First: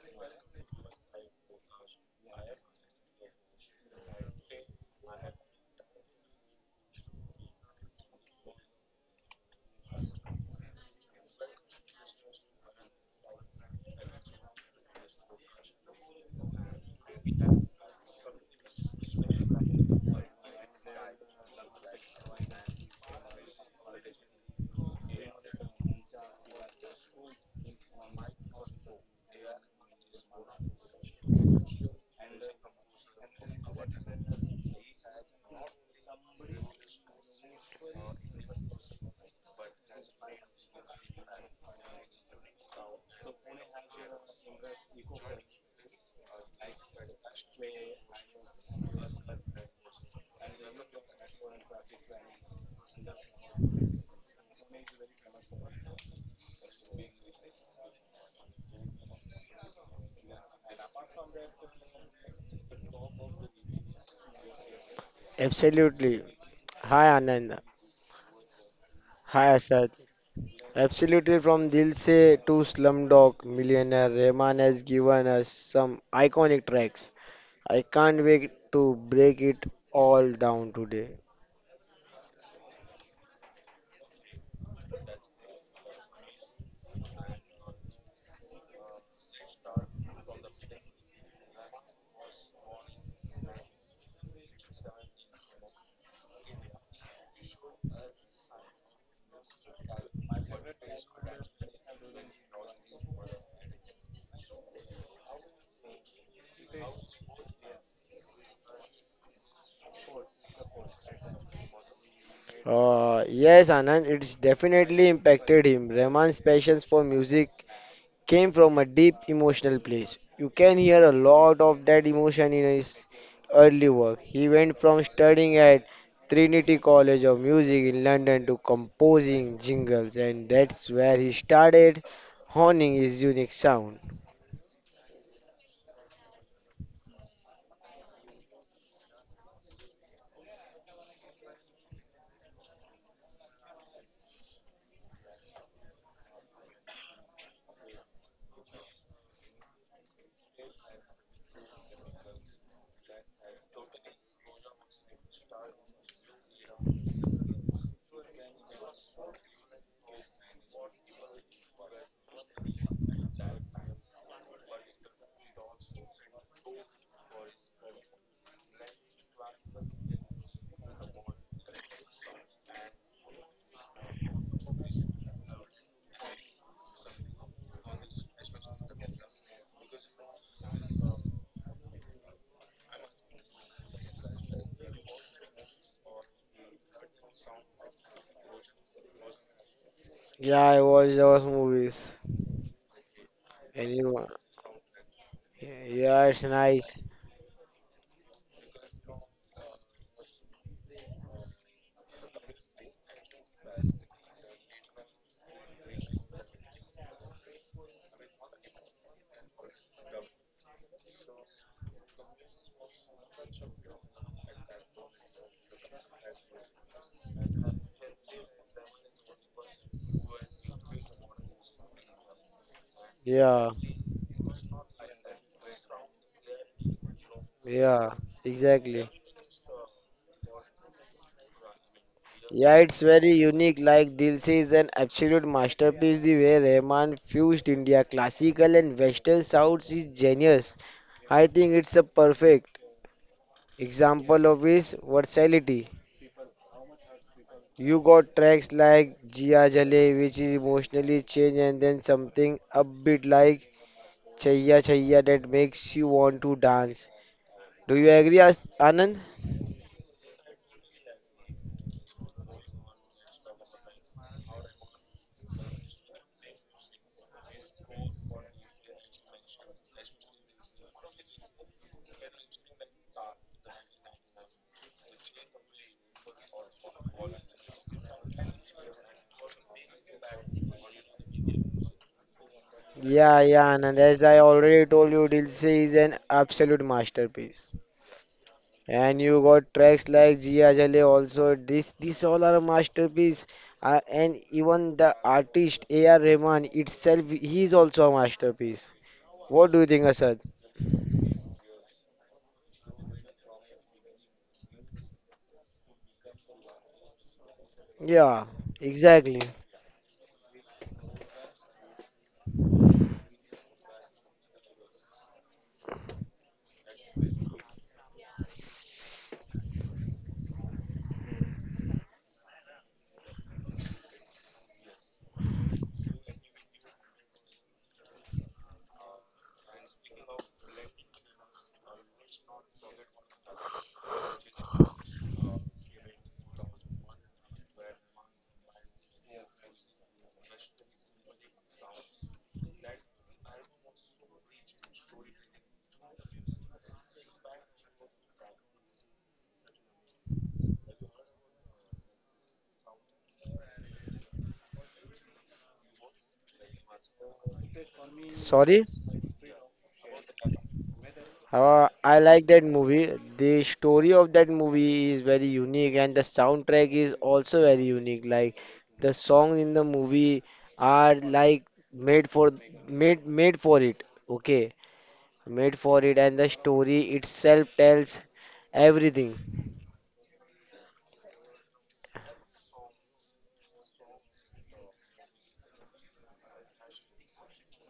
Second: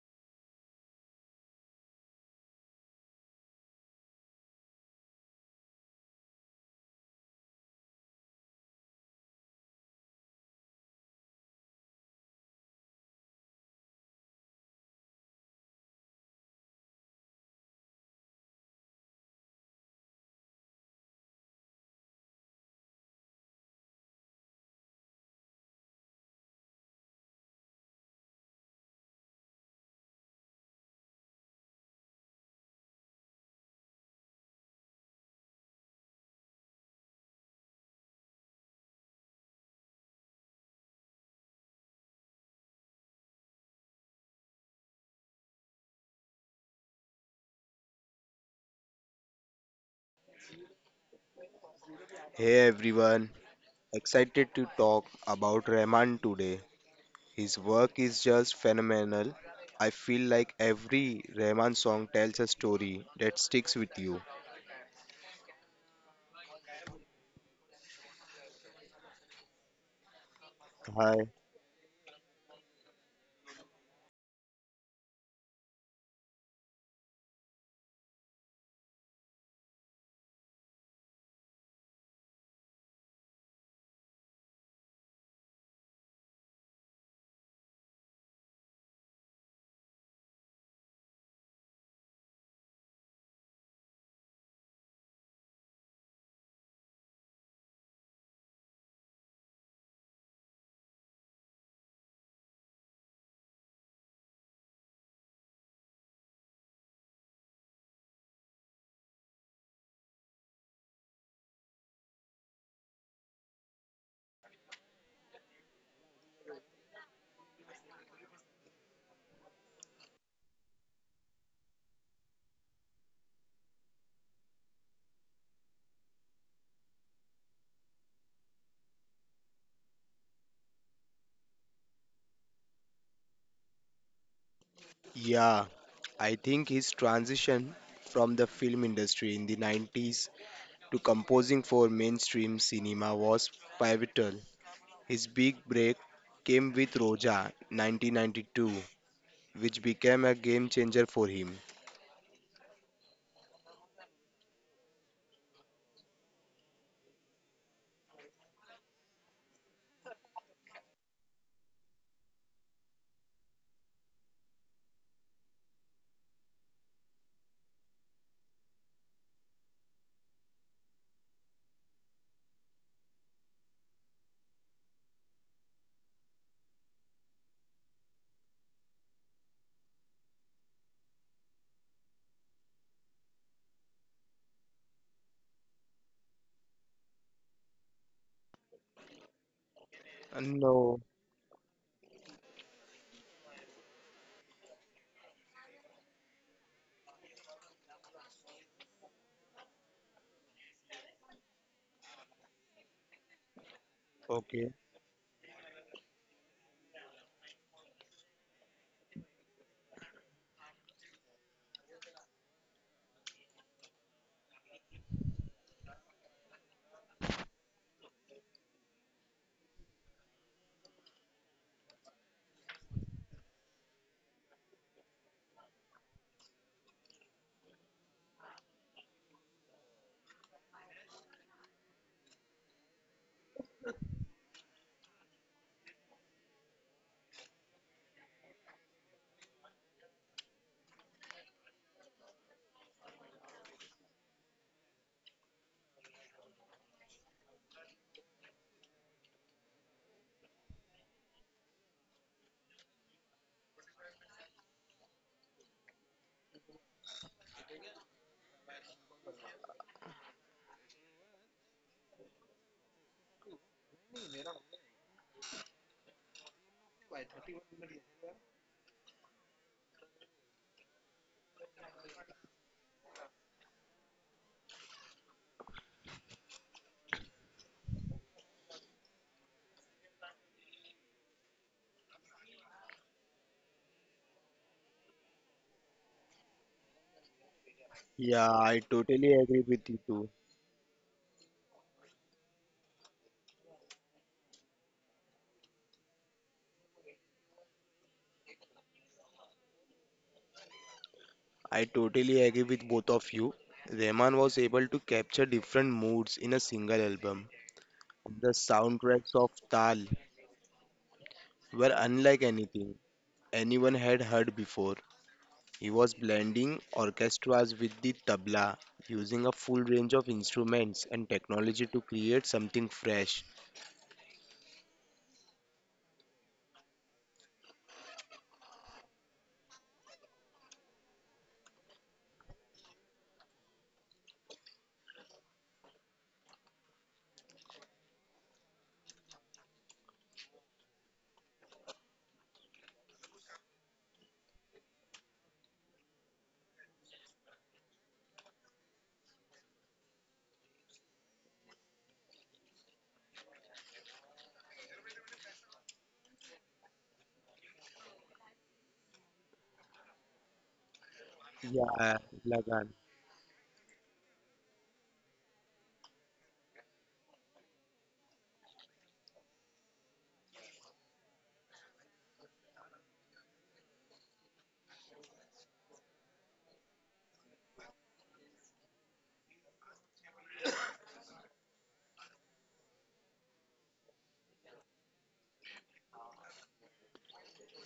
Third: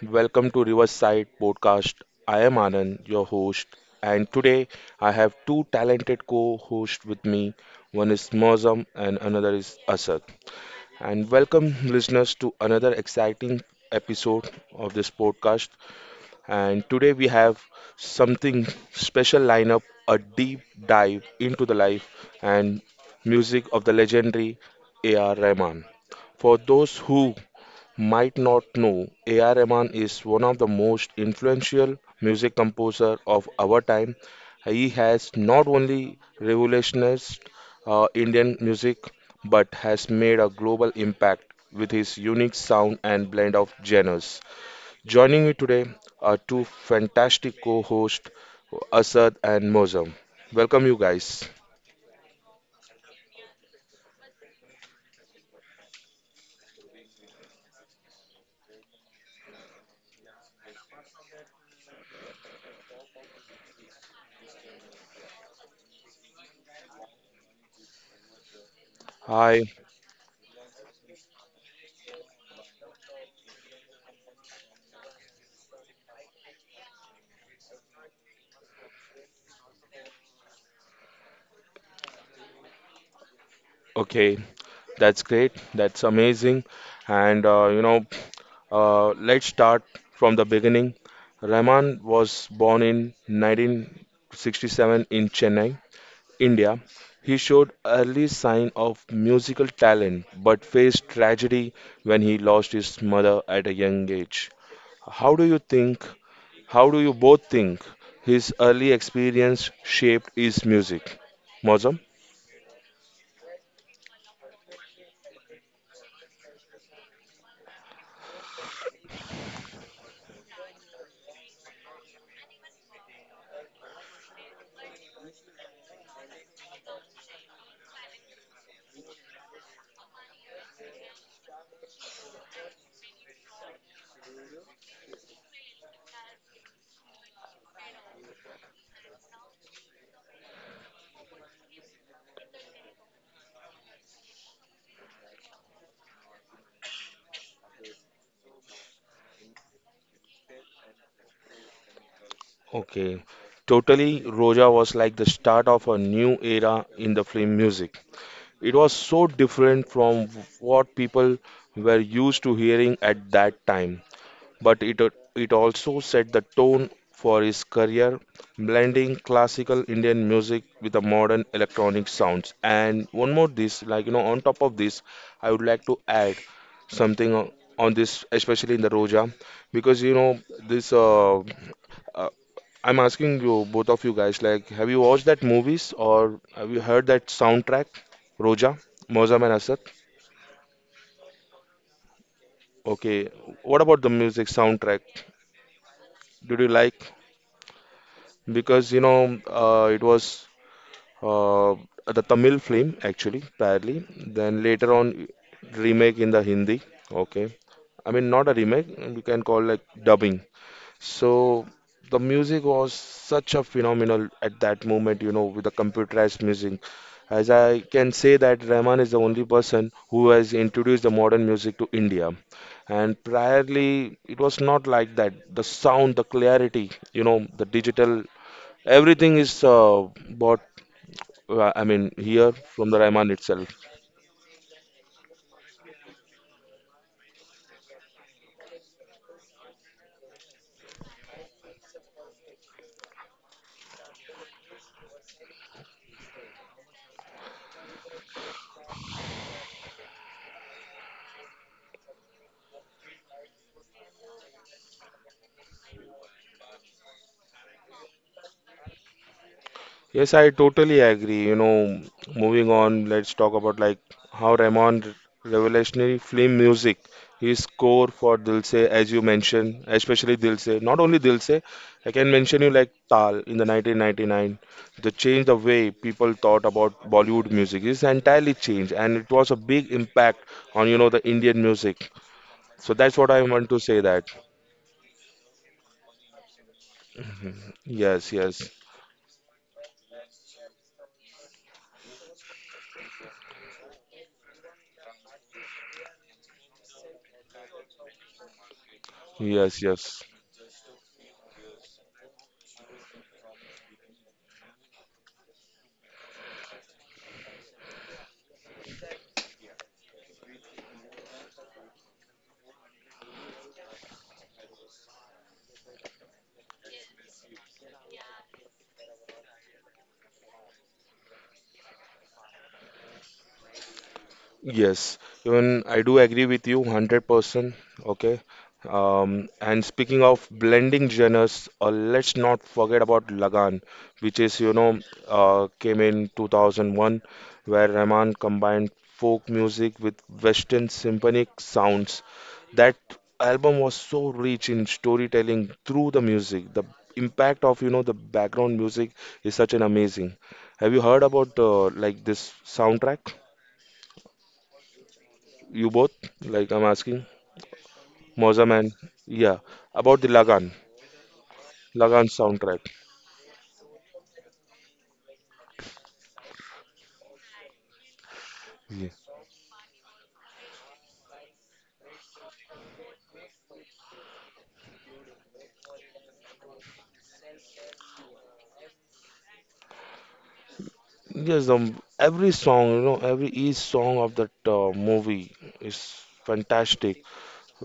welcome to Riverside Podcast. I am Anand, your host, and today I have two talented co-hosts with me. One is Mozam and another is Asad. And welcome listeners to another exciting episode of this podcast. And today we have something special lineup, a deep dive into the life and music of the legendary A.R. Rahman. For those who might not know, A.R. Rahman is one of the most influential music composer of our time. He has not only revolutionized Indian music but has made a global impact with his unique sound and blend of genres. Joining me today are two fantastic co-hosts, Asad and Mozam. Welcome you guys. Hey everyone, excited to talk about Rahman today. His work is just phenomenal. I feel like every Rahman song tells a story that sticks with you. Hi. Hi. To break it all down today. Okay, that's great. That's amazing. And let's start from the beginning. Rahman was born in 1967 in Chennai, India. He showed early sign of musical talent, but faced tragedy when he lost his mother at a young age. How do you think? How do you both think his early experience shaped his music? Mozam? Yes, Anand, it's definitely impacted him. Rahman's passions for music came from a deep emotional place. You can hear a lot of that emotion in his early work. He went from studying at Trinity College of Music in London to composing jingles, and that's where he started honing his unique sound. Yeah, I think his transition from the film industry in the 90s to composing for mainstream cinema was pivotal. His big break came with Roja 1992, which became a game changer for him. Okay, totally. Roja was like the start of a new era in the film music. It was so different from what people were used to hearing at that time but it also set the tone for his career, blending classical Indian music with the modern electronic sounds. And one more this, like you know, on top of this, I would like to add something on this, especially in the Roja, because you know this. Uh, I'm asking you, both of you guys, like, have you watched that movies or have you heard that soundtrack, Roja, Mozammel Asad? Yeah, I No, watched those movies. Okay, what about the Anyone? music soundtrack? Yeah, it's Did you nice. like? Because you know it was uh, the Tamil film actually badly. Then okay. later on remake in the Hindi. Okay, I mean not a remake. You can call like dubbing. So the music was such a phenomenal at that moment. You know with the computerized music. As I can say that Rahman is the only person who has introduced the modern music to India. And Yeah. priorly, it was not like that. The sound, the clarity, you know, the Yeah, digital exactly. everything is bought, I mean, here Yeah, from it's the very Raiman itself. unique. Like Dilse is an absolute masterpiece. The way Rahman fused India classical and western sounds is genius. I think it's a perfect example of his versatility. You got tracks like Jia Jale, which is emotionally changed, and then something upbeat like Chaya Chaya that makes you want to dance. Do you agree, Anand? Yes, I totally agree. You know, moving on, let's talk about like how Raymond revolutionary film music, his score for Dil Se, as you mentioned, especially Dil Se. Not only Dil Se, I can mention you like Tal in the 1999. The change the way people thought about Bollywood music is entirely changed, and it was a big impact on you know the Indian music. So that's what Yeah, I want yeah, to and say as that. I already told you, Dilse is an absolute masterpiece. Yes, Yeah, yes. I And totally you agree got with you tracks too. like Jia Jale also. These all are masterpiece. And even the artist A.R. Rahman itself, he is also a masterpiece. What do you Yes, think, yes, Asad? I totally agree with both of you. Rahman was able to capture different moods in a single album. Yeah, The soundtracks exactly. of Tal were unlike anything anyone had heard before. He was blending orchestras with the tabla, using a full range of instruments and technology to create something fresh. yes. Even I do agree with you 100%. Okay. And speaking of blending genres, let's not forget about Lagan, which is, you know, came in 2001, where Rahman combined folk music with Western symphonic sounds. That album was so rich in storytelling through the music. The impact of, you know, the background music is such an amazing. Have you heard about like this soundtrack? You both? Like I'm asking. Mozam Sorry? man, yeah, about the Lagan, I Yeah, Lagan like that soundtrack. Lagan. movie. The story of that movie is very unique, and the soundtrack is also very unique. Like Yeah. the songs in the movie are like made for made for it. Okay, made for it, and the story itself tells everything. Yes, every song, you know, every each song of that movie is fantastic.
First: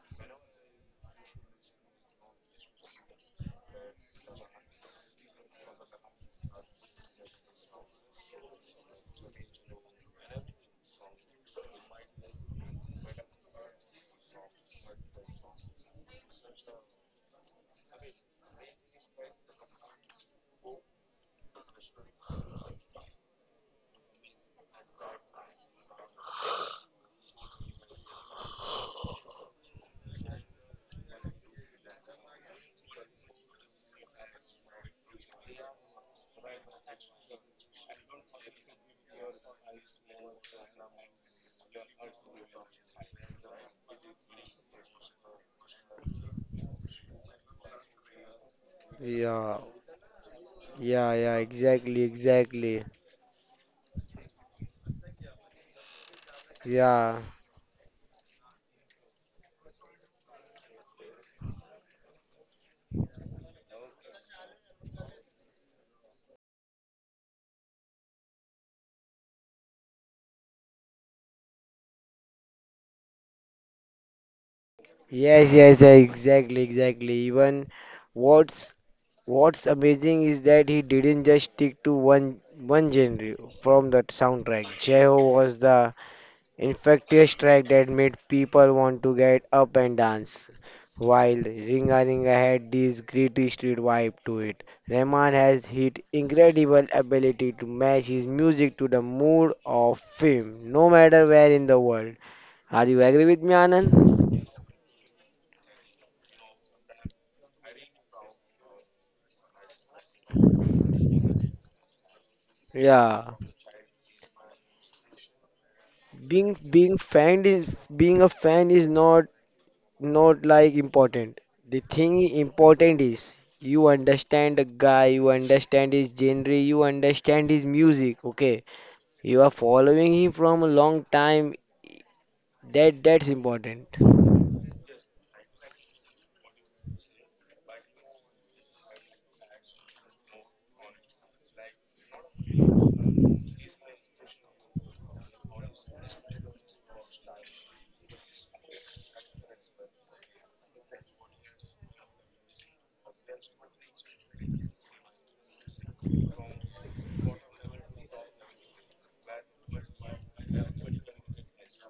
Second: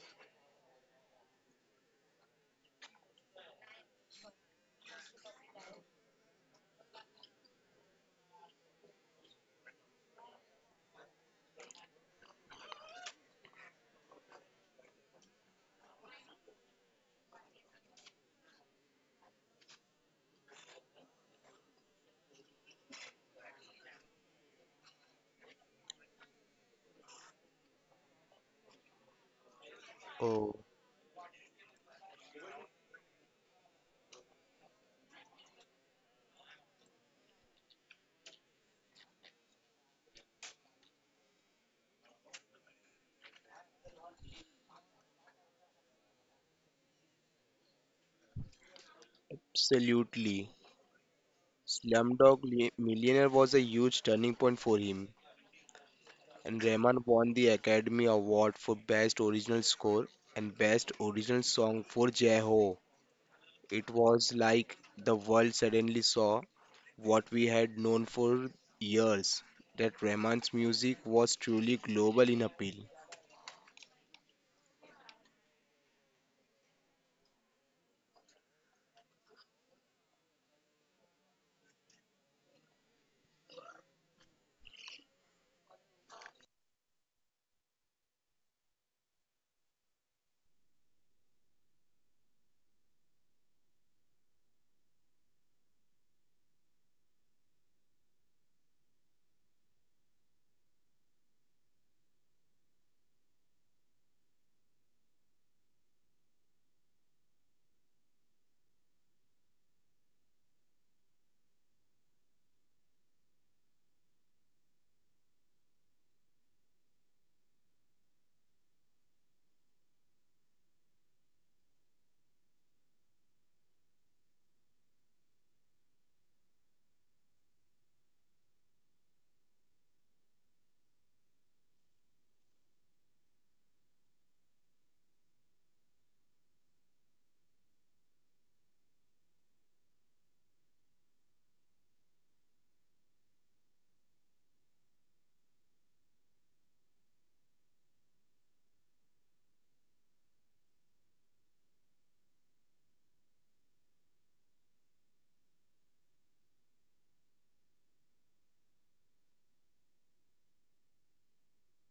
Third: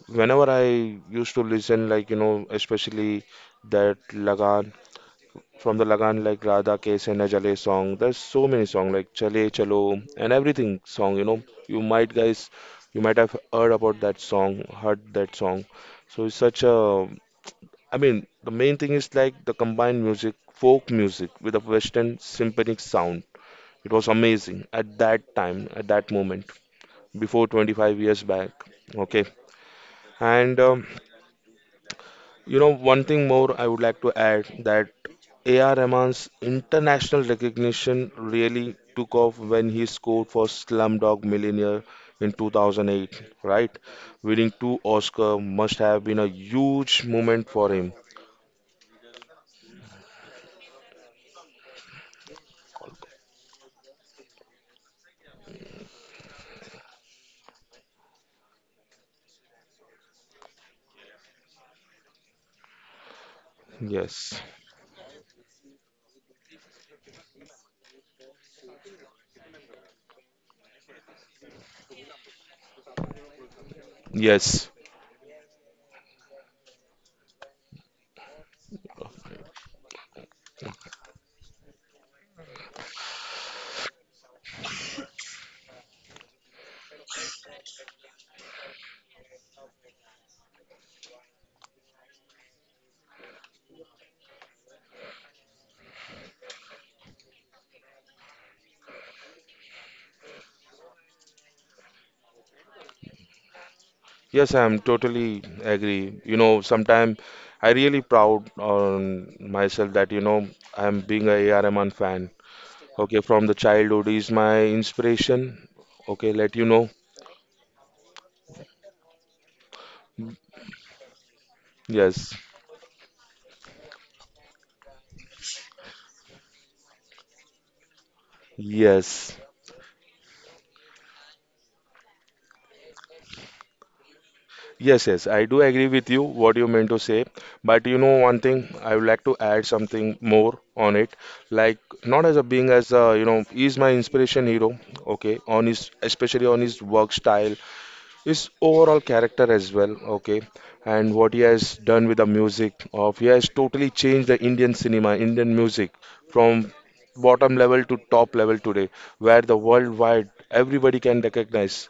Whenever I used to listen, like, you know, especially that Lagan, from the Lagan, like Radha Ke Sena Jale song, there's so many songs like Chale Chalo and everything song, you know. You might, guys, you might have heard about that song, heard that song. So it's such a I mean, the main thing is like the combined music, folk music with a Western symphonic sound. It was amazing at that time, at that moment, before 25 years back. Okay. Oh, And you know, one thing more I would like to add that A.R. Rahman's international recognition really took off when he scored for Slumdog Millionaire in 2008, right? Winning two Oscar must have been a huge moment for him. Yeah, absolutely. yeah, yeah. Exactly, exactly. Millionaire was a huge turning point for him, and Rahman Yeah. won the Academy Award for Best Original Score and Best Original Song for Jai Ho. It Yes. was like the world suddenly saw what we had known for years, that Rahman's music was truly global in appeal. Yes. Yes, yes, yeah, exactly, exactly. Even what's what's amazing is that he didn't just stick to one genre from that soundtrack. Jeho was the infectious track that made people want to get up and dance. While Ringa Ringa had this gritty street vibe to it, Rahman has his incredible ability to match his music to the mood of film, no matter where in the world. Are you agree with me, Anand? Yes, I'm totally agree. You know, sometimes I really proud on myself that, you know, I'm being a AR Rahman fan. Okay, Yeah. from the childhood is my inspiration. Okay, being let you know. being fan is being a fan is not like important. The thing Yes. important is you understand the guy, you understand his genre, you understand his music. Okay, Yes. you are following him from a long time. That's important. Yes, yes, I do agree with you what you meant to say, but you know one thing, I would like to add something more on it. Like not as a being as a, you know, he's my inspiration hero, okay, on his especially on his work style his overall character as well, okay, and what he has done with the music of he has totally changed the Indian cinema, Indian music from bottom level to top level today, where the worldwide everybody can recognize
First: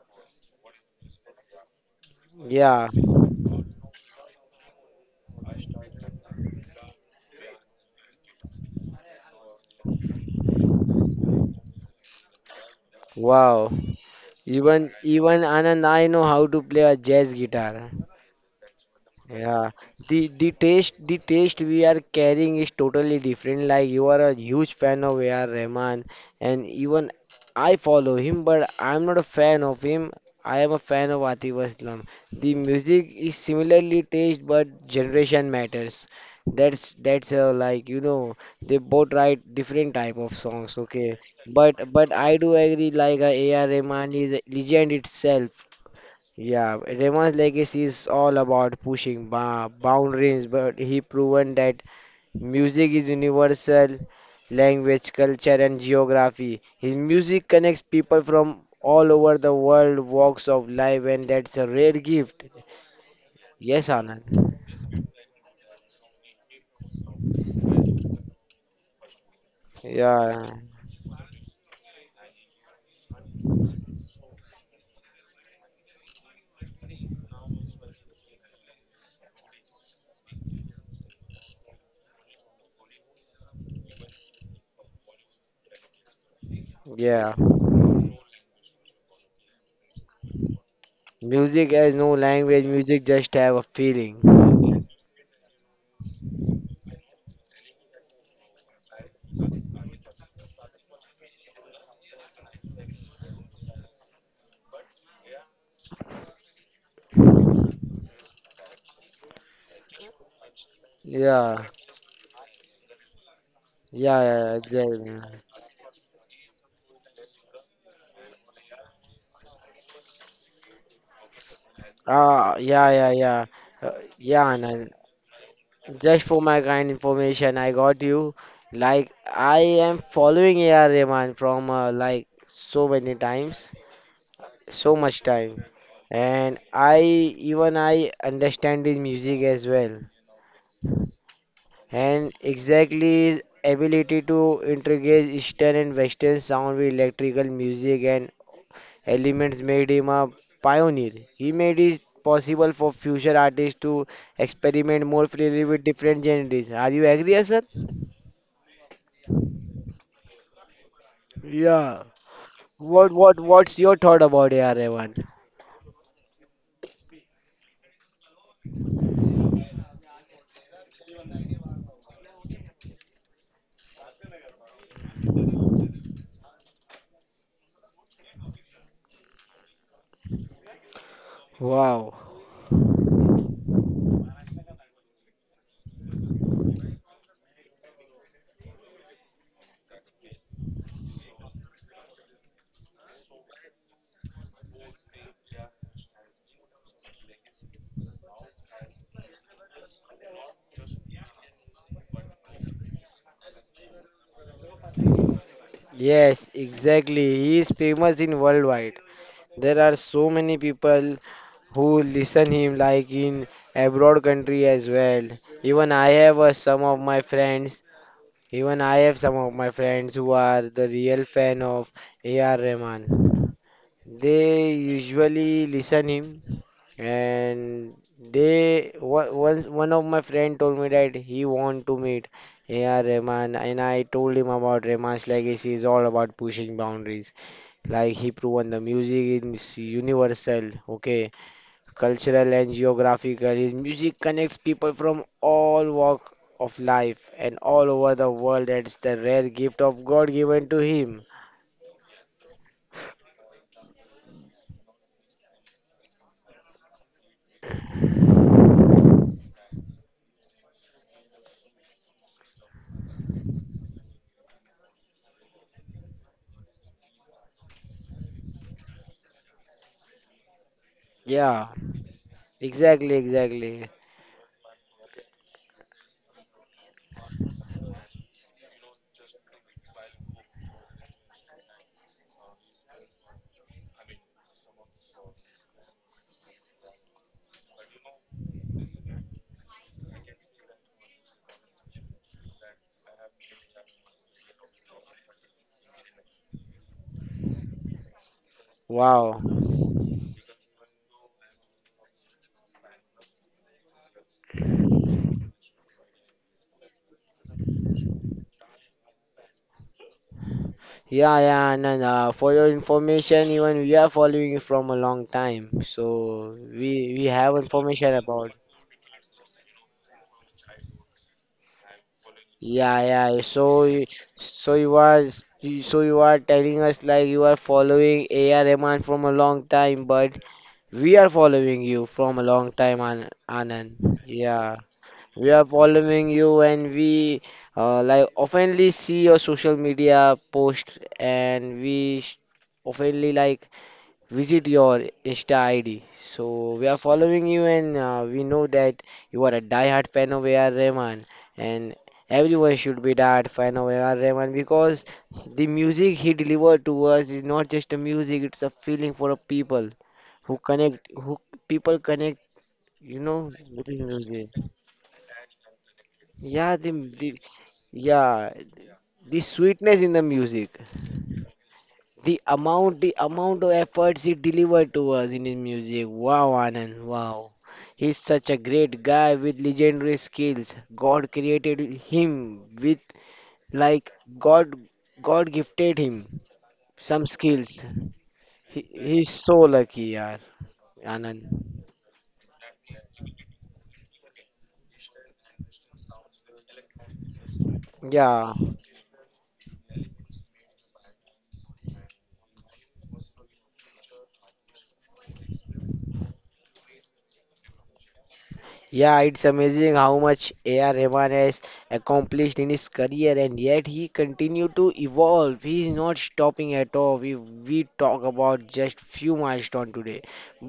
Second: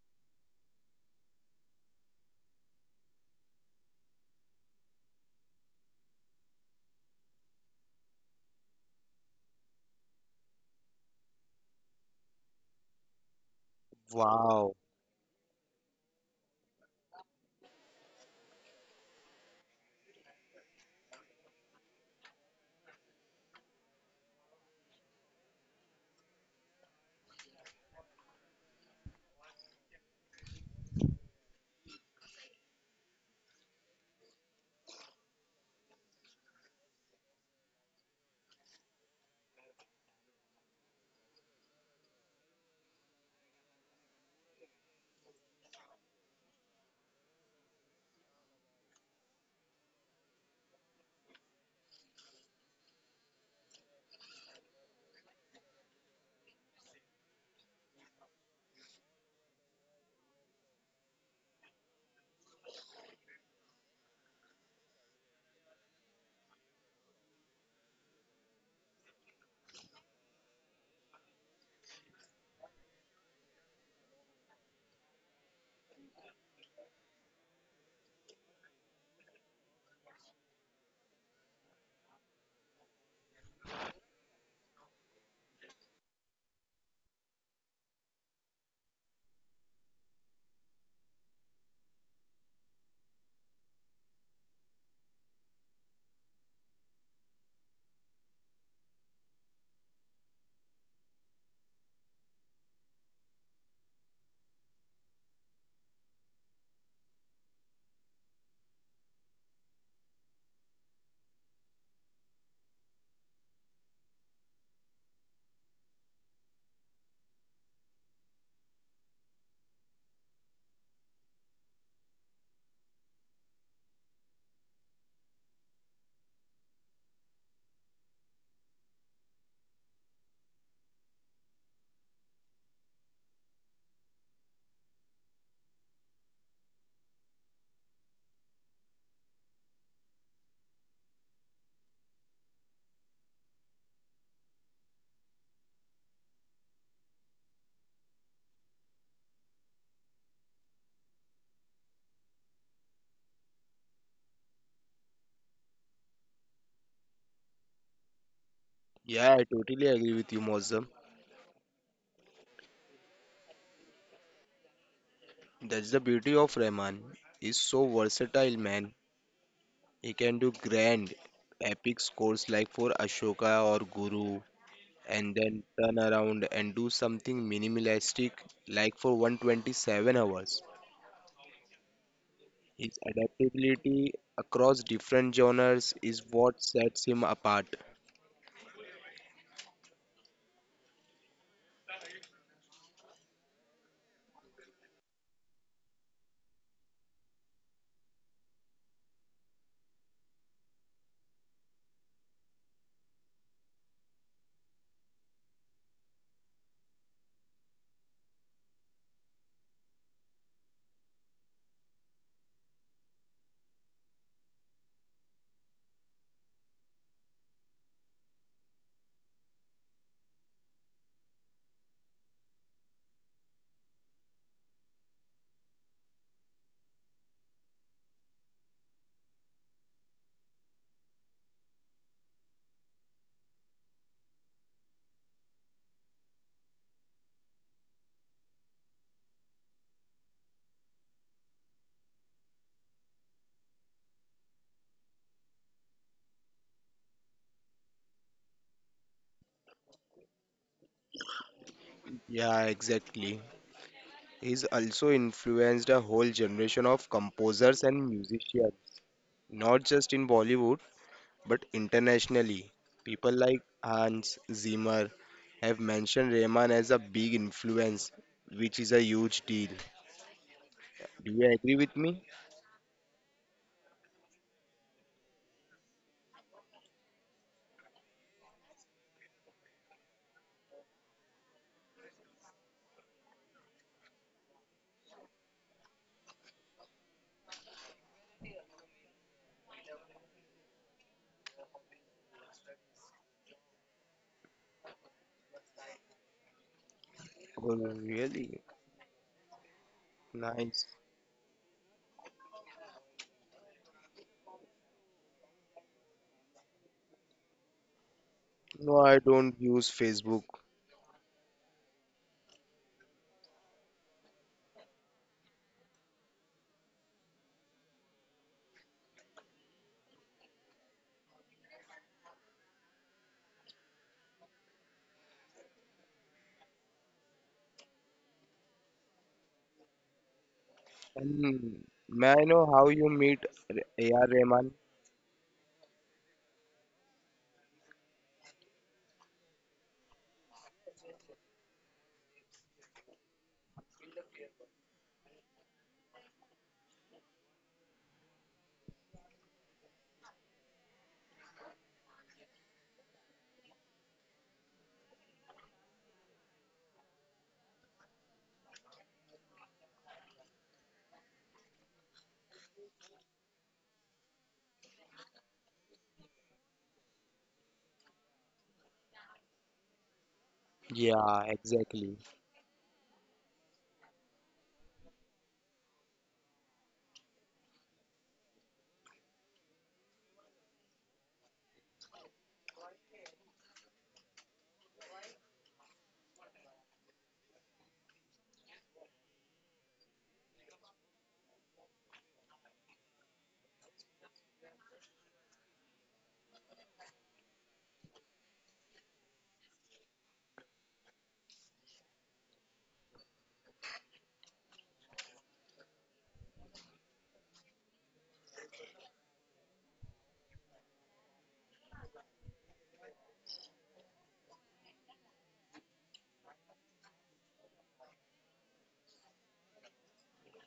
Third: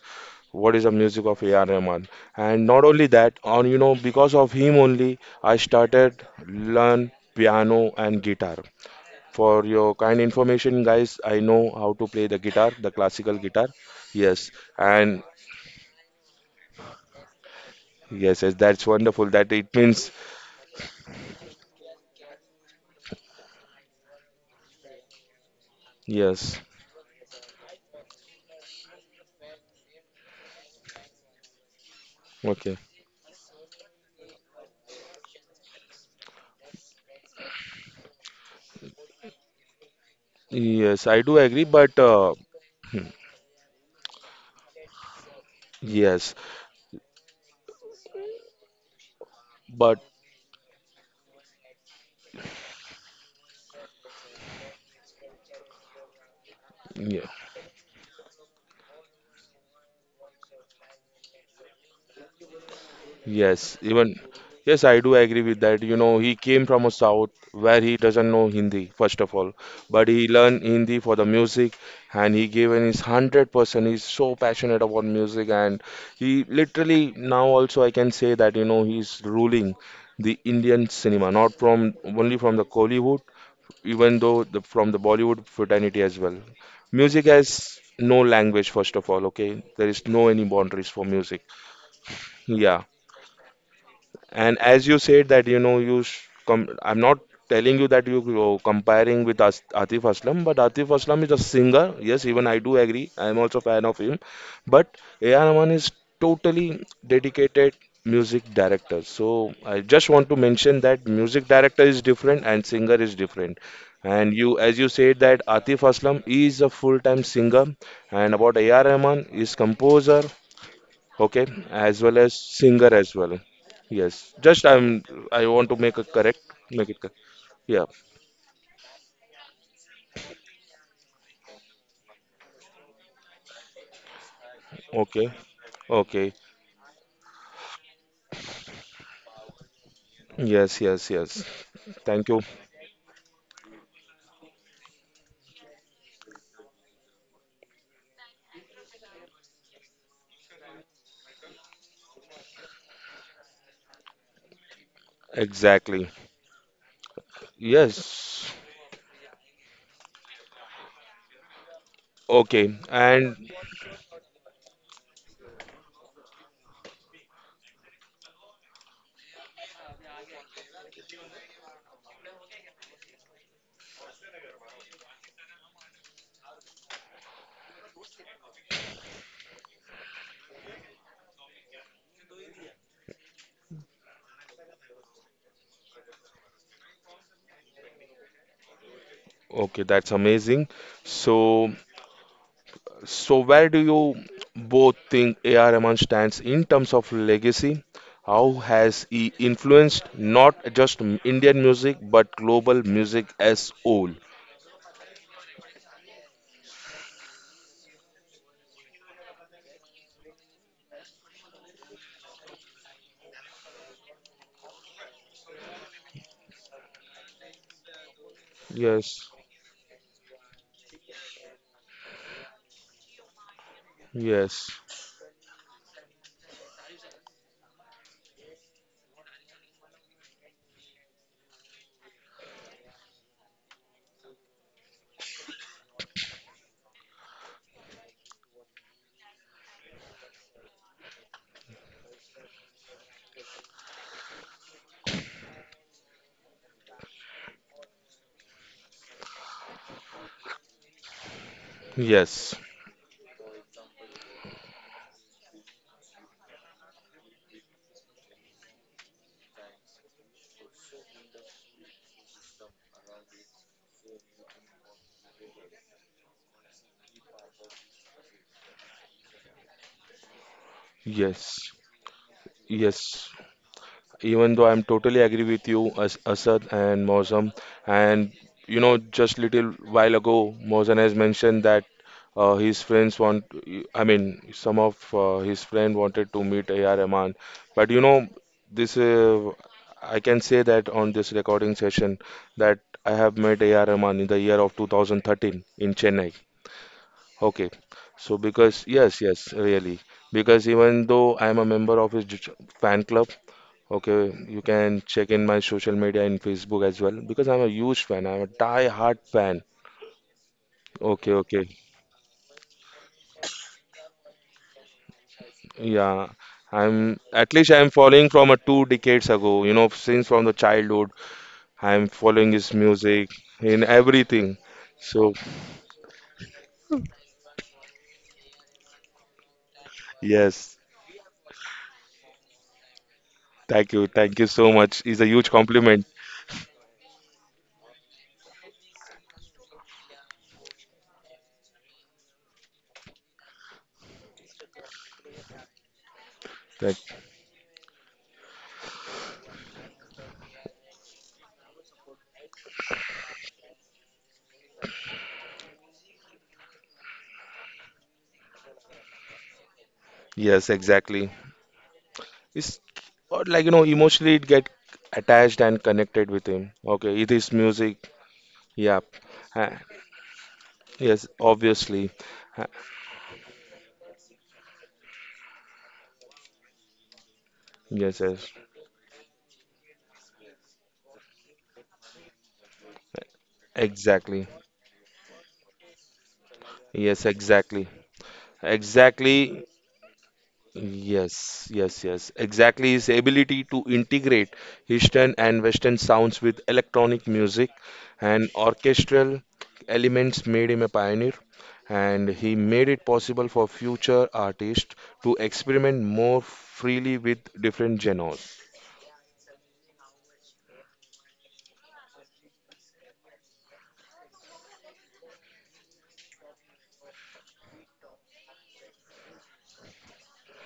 what is the music of A.R. Rahman. And not Yeah. only that, on you know, because of him only, I started learn piano and guitar. For your kind information, guys, I know how to play the guitar, the classical guitar. Wow. Yes, Wow. Even and even Anand, I know how to play a jazz guitar. yes, yes, that's wonderful. That Yeah, it means the taste we are carrying is totally different. Like you are a huge fan of A.R. Rahman, yes. and even I follow him, but I'm not a fan of him. I am a fan of Atif Aslam. The Okay. music is similarly taste, but generation matters. That's Like you know they both write different type of songs. Yes, Okay, I do agree, but but but I do agree like A.R. Rahman is a legend itself. yes, Yeah, Raymond's legacy is all about pushing but boundaries, but he proven that music is universal, language, culture, and geography. His yeah, music connects people from all over the world, walks of life, and that's a rare gift. yes, Yes, even Anand. yes, I do agree with that. You know, he came from a south where he doesn't know Hindi, first of all, but he Yeah, learned Hindi for the music, and he gave in his 100%. He's so passionate about music, and he literally now also I can say that you know he's ruling the Indian cinema, not from only from the Kollywood even though the, from the Bollywood fraternity as well. Music yeah. has no language, first of all, okay? There is no any boundaries for music. Music has no language. Yeah. Music just have a feeling. And as you said that you know you sh com I'm not telling you that you comparing with As Atif Aslam, but Atif Aslam is a singer. Yes, even I do agree. I am also a fan of him. But A.R. Rahman is totally dedicated music director. So I just want to mention that music Yeah, director is different and singer is different. yeah, And yeah, you, as you said exactly. that Atif Aslam is a full-time singer, and about A.R. Rahman is composer okay as well as Ah, singer yeah, as yeah, well yeah. Yes Yeah, just I'm Anand. I want to make a Just correct for my make kind it correct. information, I Yeah got you. Like I am following A.R. Rahman from like so many times, so much okay time, okay and I understand his music as well, yes yes yes thank and you exactly his ability to integrate Eastern and Western sound with electrical music and elements made him a pioneer. He made it possible for future artists to experiment more freely with exactly different genres. Are you agree, sir? yes Yeah, I totally agree with you, Mozam. Yeah. okay What and what what's your thought about A.R. Rahman? That's the beauty of Rahman. He's so versatile, man. He can do grand, epic scores like for Ashoka or Guru, and then turn around and do something minimalistic like for 127 hours. Wow. His adaptability across different genres is what sets him apart. okay that's amazing so so where do you both think AR Rahman stands in terms of legacy how has he influenced not just Indian music but global music as whole Yes, exactly. He is famous in worldwide. There are so many people who listen him like in abroad country as well. Even I have some of my friends, even I have yes some of my friends who are the real fan of A.R. Rahman. yes They usually listen him. And they one of my friend told me that he want to meet "Hey, yeah Rahman" and I told him about Rahman's legacy is all about pushing boundaries. Like he proven the music is universal, okay, cultural and geographical. His music connects people from all walk of life and all over the world. That's the rare gift of God given to him. yes, Yeah, exactly. He's also influenced a whole generation of composers and musicians, not just in Bollywood but internationally. People like Hans Zimmer have mentioned Rahman as a big influence, which is a huge deal. Do you yes, Yeah, agree with me? exactly, yes. exactly. Even though I'm totally agree with you, As Asad and Mosam, and you know, just little while ago, Mosam has mentioned that his friends want, I mean, some of his friend wanted to meet AR Rahman, but you know, this I can say that on this recording session that I have met AR Rahman in the year of 2013 in Chennai. Okay. Oh, So really? because yes, Wow. yes, really. Because Nice. even though I'm a member of his fan club, okay, you can check in my social media in Facebook as well because I'm a huge fan. I'm a No, I die-hard don't fan. use Facebook. Okay, Yeah, yeah, okay. And for your information, even we are following you from a long time, Yeah. so we I'm we at have least I'm information following from about. a two decades ago, you know, since from the childhood. I'm following his Yeah, music yeah. In everything. so you are So so you are telling us like you are following A.R. Rahman from a long time, but yes, we are And following you may from a I know long how time, you meet thank Anand. you. A.R. Thank you Rahman? so Yeah, much. It's a huge we are compliment. following you, and we like oftenly see your social media post, and we oftenly like visit your Insta ID. So we are That, following you, and we know that you are a die-hard fan of A.R. Rahman, and everyone should be die-hard fan of A.R. Rahman because the music he delivered to us is not just a music; it's a feeling for a people who yes, connect, exactly. who people connect, It's you or know, like you know with his emotionally music. it get attached and connected with him. Yeah, Okay, it is music. yeah, Yeah. the Uh, sweetness in the music. yes, Yeah, obviously. exactly. Uh, The amount of efforts he delivered to us in his music. Wow, Anand, wow. He's yes, such yes. a great guy with legendary skills. God created him with like Exactly. God, God gifted him some Yes, skills. exactly. He's so Exactly. lucky, yaar, Anand. Yes, yes, yes. Exactly. His ability to integrate Eastern and Western sounds with electronic music and Yeah. orchestral elements made him a pioneer, and he made it possible for future artists to experiment more freely with different genres. Yeah, it's amazing how much A.R. Rahman has accomplished in his career, and yet he continued to evolve. He is not stopping at all. We talk about just few milestones today,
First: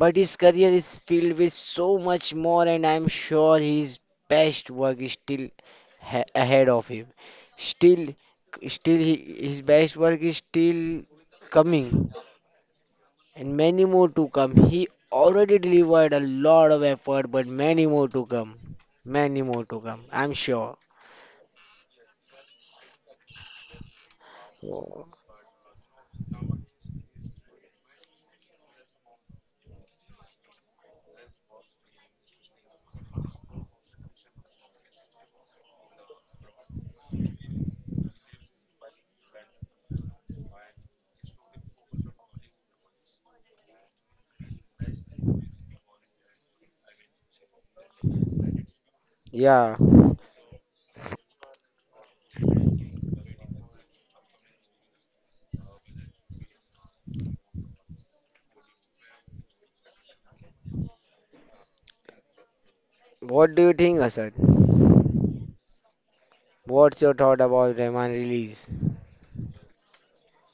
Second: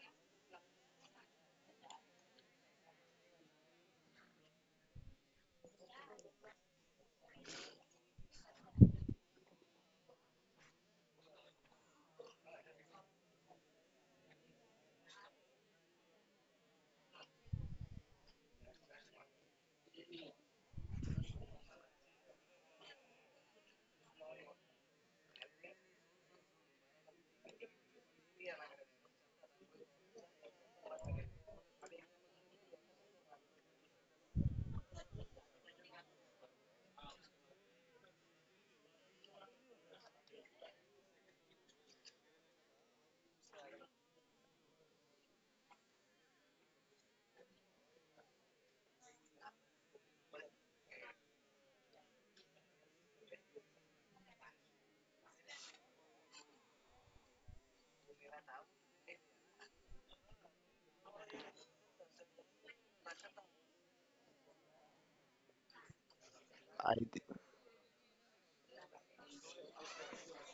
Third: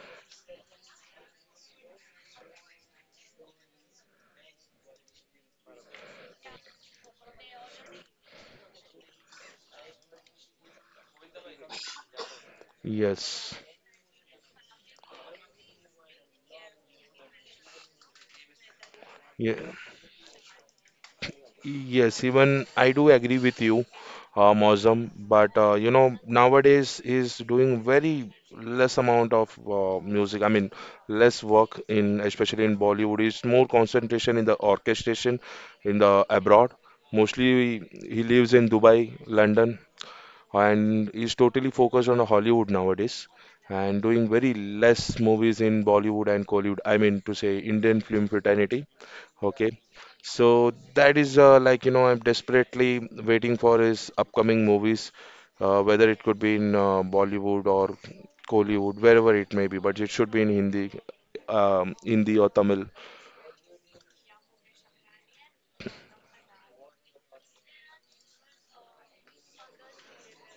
but his career is filled with so much more, and I'm sure his best work is still ha ahead of him. Still, still he, his best work is still coming Yes. and many more to come. He already delivered a lot of effort, but many more to come. Many more Yeah. to come, I'm sure. Yes, even I do agree with you, So, Mozam, but you know, nowadays he's doing very less amount of music. I mean, less work in especially in Bollywood. It's more concentration in the orchestration in the abroad. Mostly he lives in Dubai, London, and he's totally focused on Hollywood nowadays and doing very less movies in Bollywood and Collywood. I mean to say Indian film fraternity. Okay, yeah. so that is like you know I'm desperately waiting for his upcoming movies, whether it could be in Bollywood or Kollywood, wherever it may be, but it should be in Hindi, Hindi or Tamil. What do you think, Asad? I What's your th- thought about Rahman release?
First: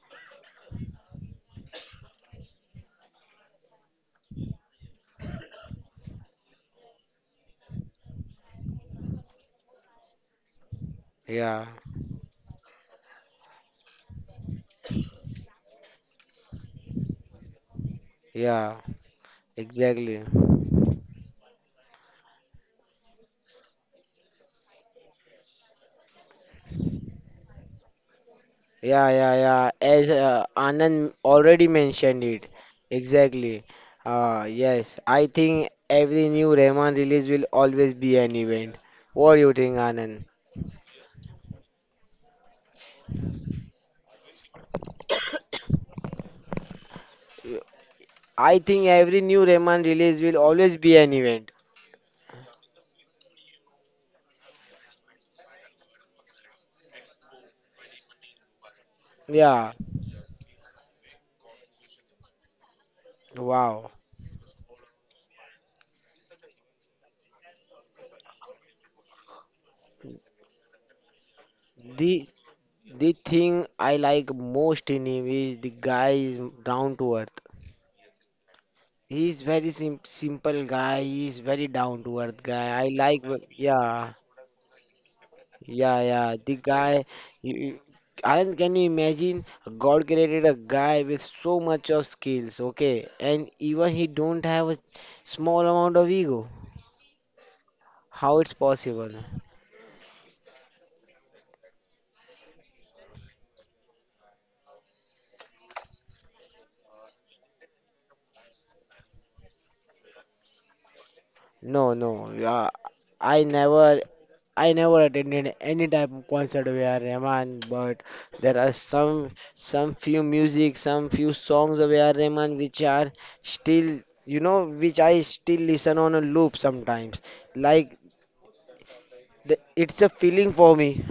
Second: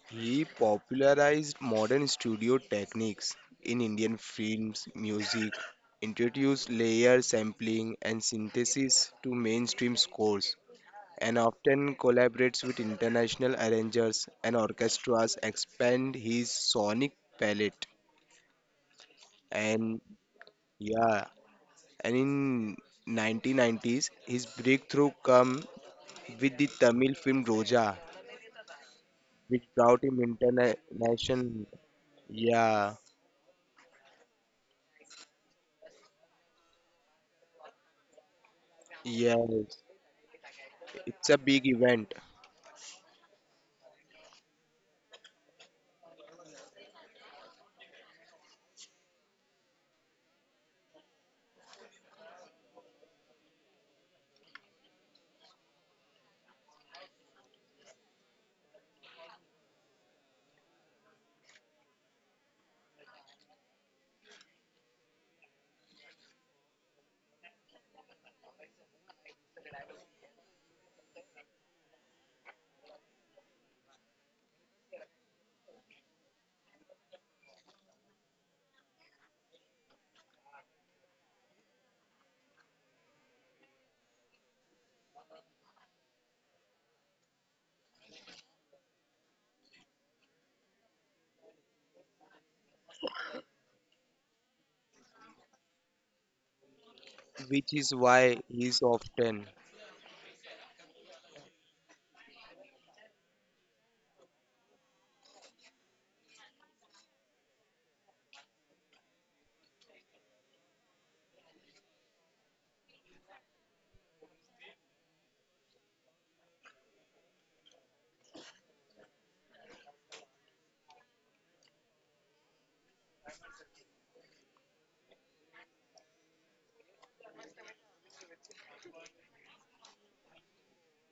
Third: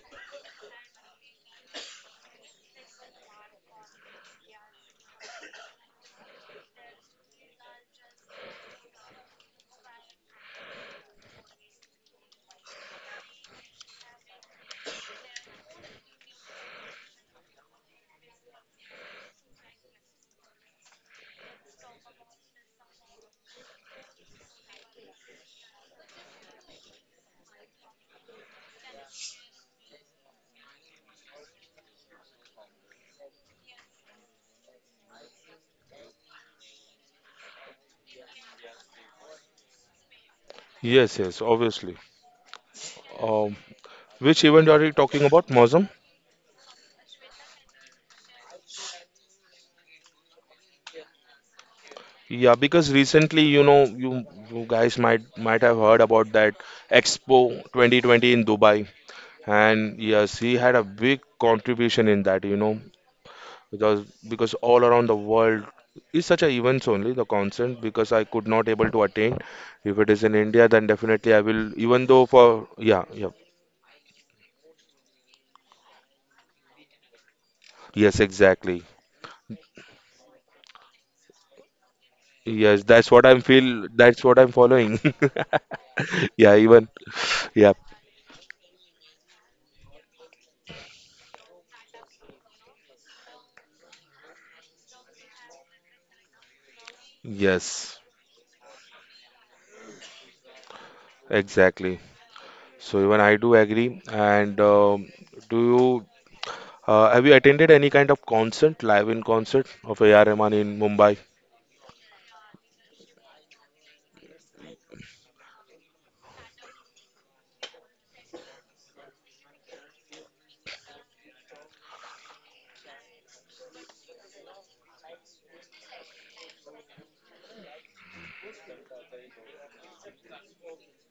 he popularized modern studio techniques in Indian films, music, introduced layer sampling and synthesis to mainstream scores, and Yeah, often collaborates with international arrangers and orchestras expand his sonic palette. yeah, And exactly. yeah, and in 1990s his breakthrough come with the Tamil film Roja, Yeah, yeah, which yeah. brought As him Anand international. already mentioned it. Yeah, Exactly. Yes, I think every new Rahman release will always be an event. What do you yes, think, Anand? Yes, it's a yes, big obviously. event, Um, which event are you talking about, Mozam? I think every new Rayman release will always be an event. Yeah, because recently, you know, you guys might have heard about that Expo 2020 in Dubai, Yeah, and yes, he had a big contribution in that, you know. wow. because because all around the world is such a events only the concert because I could not able to attend. If it is in India, then definitely I will. Even though The for yeah the yeah thing I like most in him is the guy is down to earth. yes exactly He's very simple guy. He's very down to earth guy. yes I that's like. what I'm feel Yeah, that's what I'm following. yeah, yeah. The Yeah even guy. You, yeah you- Anand, can you imagine? God created a guy with so much of skills. Okay, and even he don't have a small amount of ego. which is yes why How it's he's possible? often exactly. So even I do agree. And do you have you attended any kind of concert live in concert of A.R. Rahman in Mumbai? No, no. Yeah, I never I never attended any type of concert where Rahman, but there are some few music, some few songs of where Rahman which are still you know which I still listen on a loop sometimes. Like the, it's a feeling for me.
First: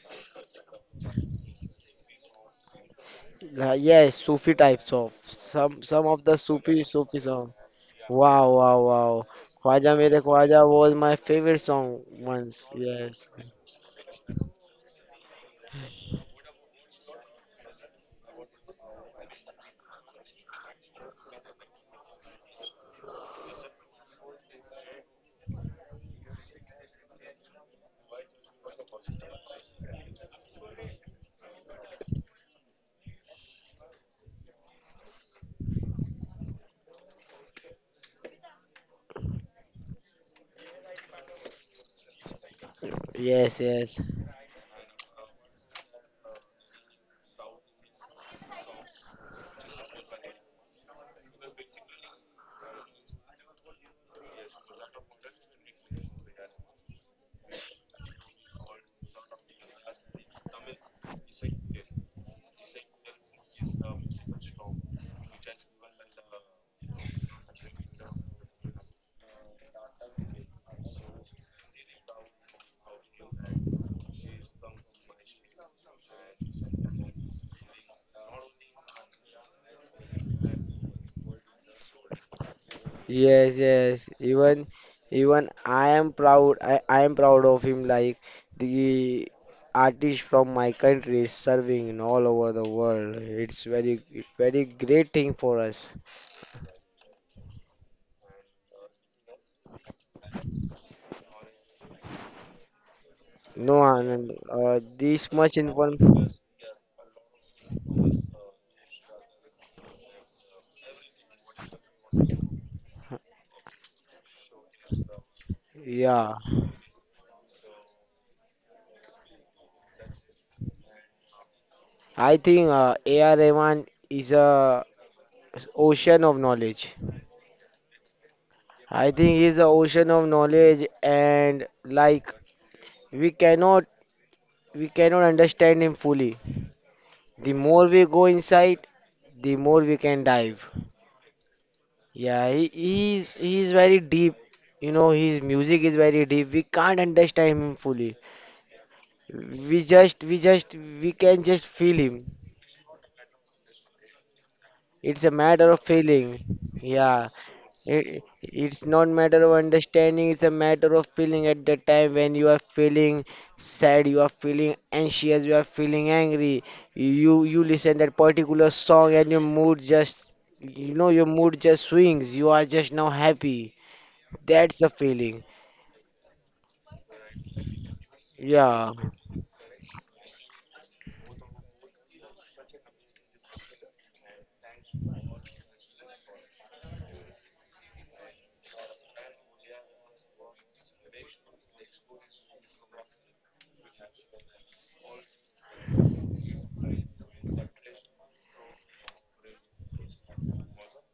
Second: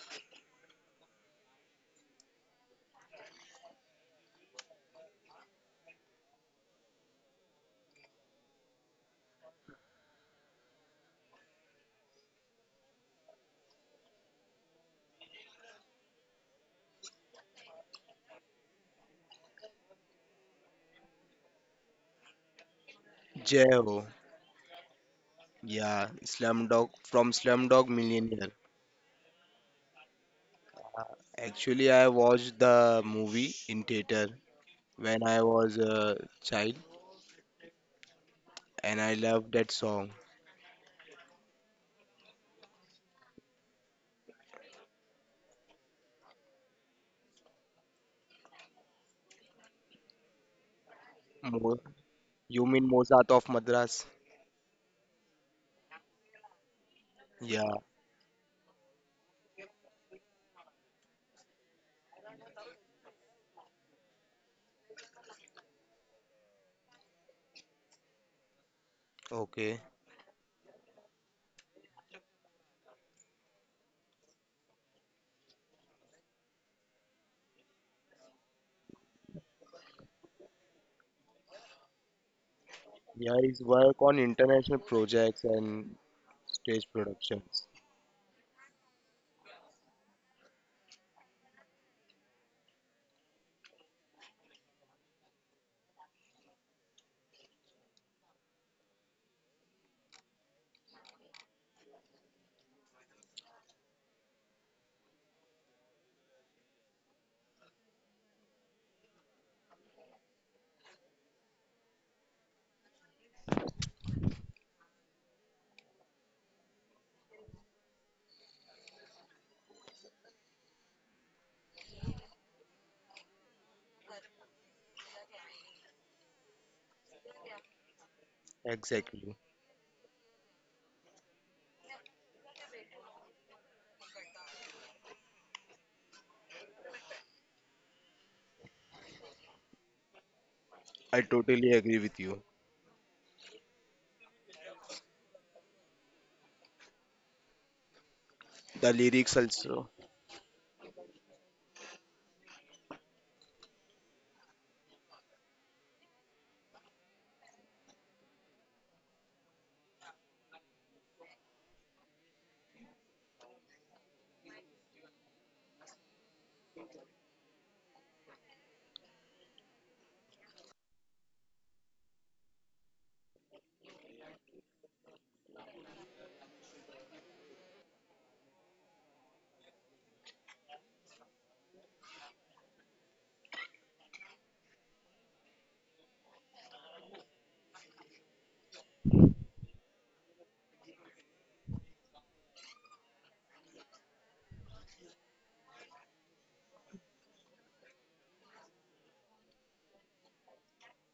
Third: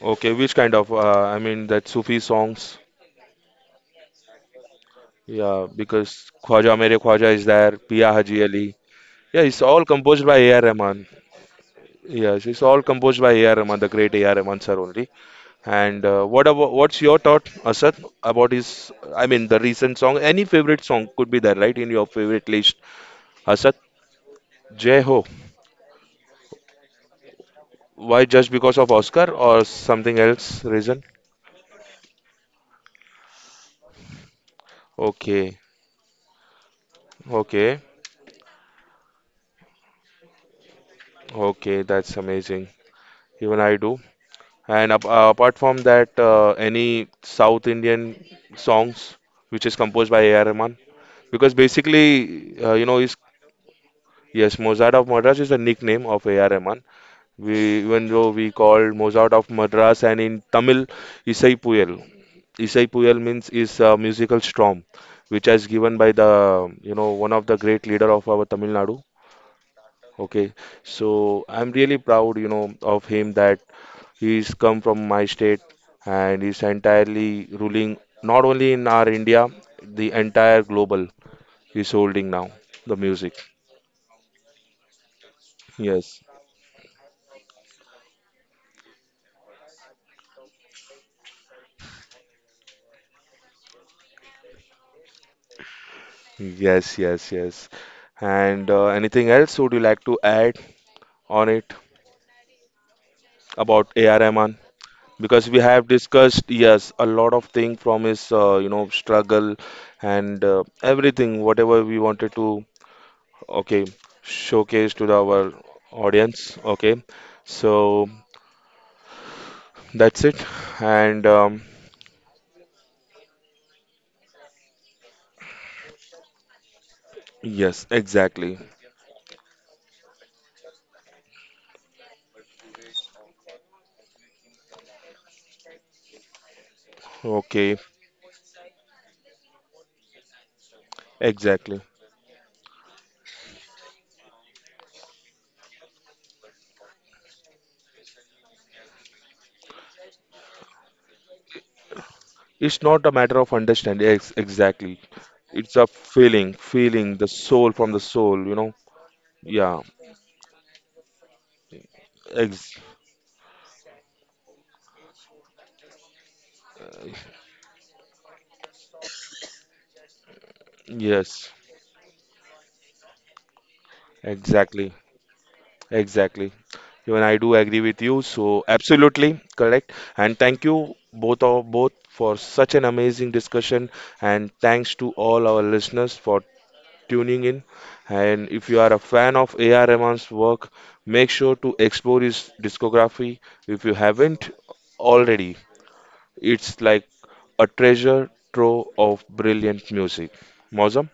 Okay, which kind of I mean that Sufi songs? Yes, Sufi types of Yeah, some of because the Khwaja Mere Sufi Khwaja is song. there, Pia Haji Wow, Ali. wow, wow. Yeah, it's all Khwaja Mere composed by A.R. Khwaja was Rahman. my favorite song Yes, it's once. all composed Yes, by A.R. Rahman, the great A.R. Rahman sir only. And what about what's your thought, Asad, about his? I mean, the recent song. Any favorite song could be there, right? In your favorite list, Asad. Jeho. Jai Ho. Yeah, Slumdog from Slumdog Why Millionaire. just because of Oscar or something else reason? Actually, I watched the movie in theater when I Okay, was a child, okay, and I love that song. okay. That's amazing. yes, Even I do. yes. And apart from that, any South Indian songs which is composed by A.R. Rahman? Because Mo- basically, you you mean know, is Mozart of Madras? yes, Mozart of Madras is a nickname of A.R. Rahman. We Yeah. even though we call Mozart of Madras and in Tamil, Isai Puyal. Isai Puyal means is a musical storm, which has given by the you know one of the great leader of our Tamil Nadu. Okay. Okay, so I'm really proud, you know, of him that he's come from my state and is entirely ruling not only in our India, the entire global. He's holding now the music. Yeah, Yes, his work yes. on Even international projects even I and am Yes, proud. Stage I am proud of productions. him. Like the artist from my country is serving in all over the world. It's very great thing for us. yes, yes, yes. And anything else would you like to add on it No, about AR Anand. Rahman? This Because much we have inform. discussed, yes, a lot of thing from his, you know, struggle and everything, whatever we wanted to, okay, showcase to the, our Yeah, audience. Okay, so that's it. And I think A.R. Rahman is a ocean of knowledge. yes, exactly. I Exactly. think he's an ocean of knowledge, and like we cannot we cannot understand him fully. The Okay, more we go inside, the more we can dive. I totally exactly. agree with you. Yeah, he's very deep. You know, his music is very deep. We can't understand him fully. The lyrics also. We just we can just feel him. It's not a matter of understanding. Ex exactly. It's a matter It's of a feeling. feeling, feeling the Yeah, soul from the It, soul, you know? it's not matter of Yeah. understanding, it's a matter of feeling at the time when you are Ex feeling sad, you are feeling anxious, you are feeling angry. You listen that particular song and your mood just you know your yes, mood just swings. You are just now happy. That's the exactly. feeling. Exactly. Even I do agree with you. So Yeah, absolutely correct. And thank you both of both for such an amazing discussion. And thanks to all our listeners for tuning in. And if you are a fan of A.R. Rahman's work, make sure to explore his discography if you haven't already. It's like a treasure trove of brilliant music. Mozam?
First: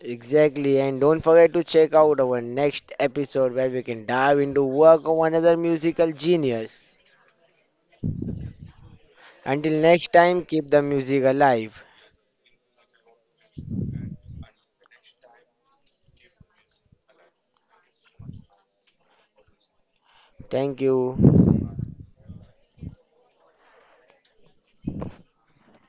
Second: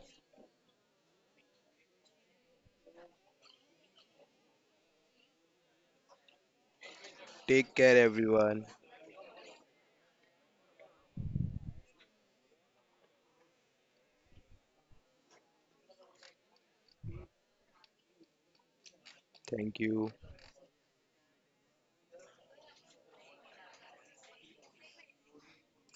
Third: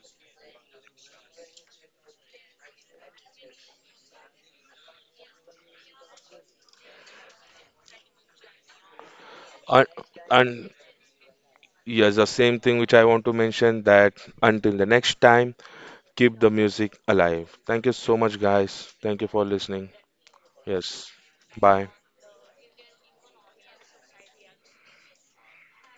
exactly. And don't forget to check out our next episode where we can dive into work of another musical genius. Take care, everyone. Until And, next time, keep and the music alive. yes, the same thing which I want to mention that until the next time, keep the music alive. Thank you so much, guys. Thank you for Thank listening. you. Thank Yes. you. Bye.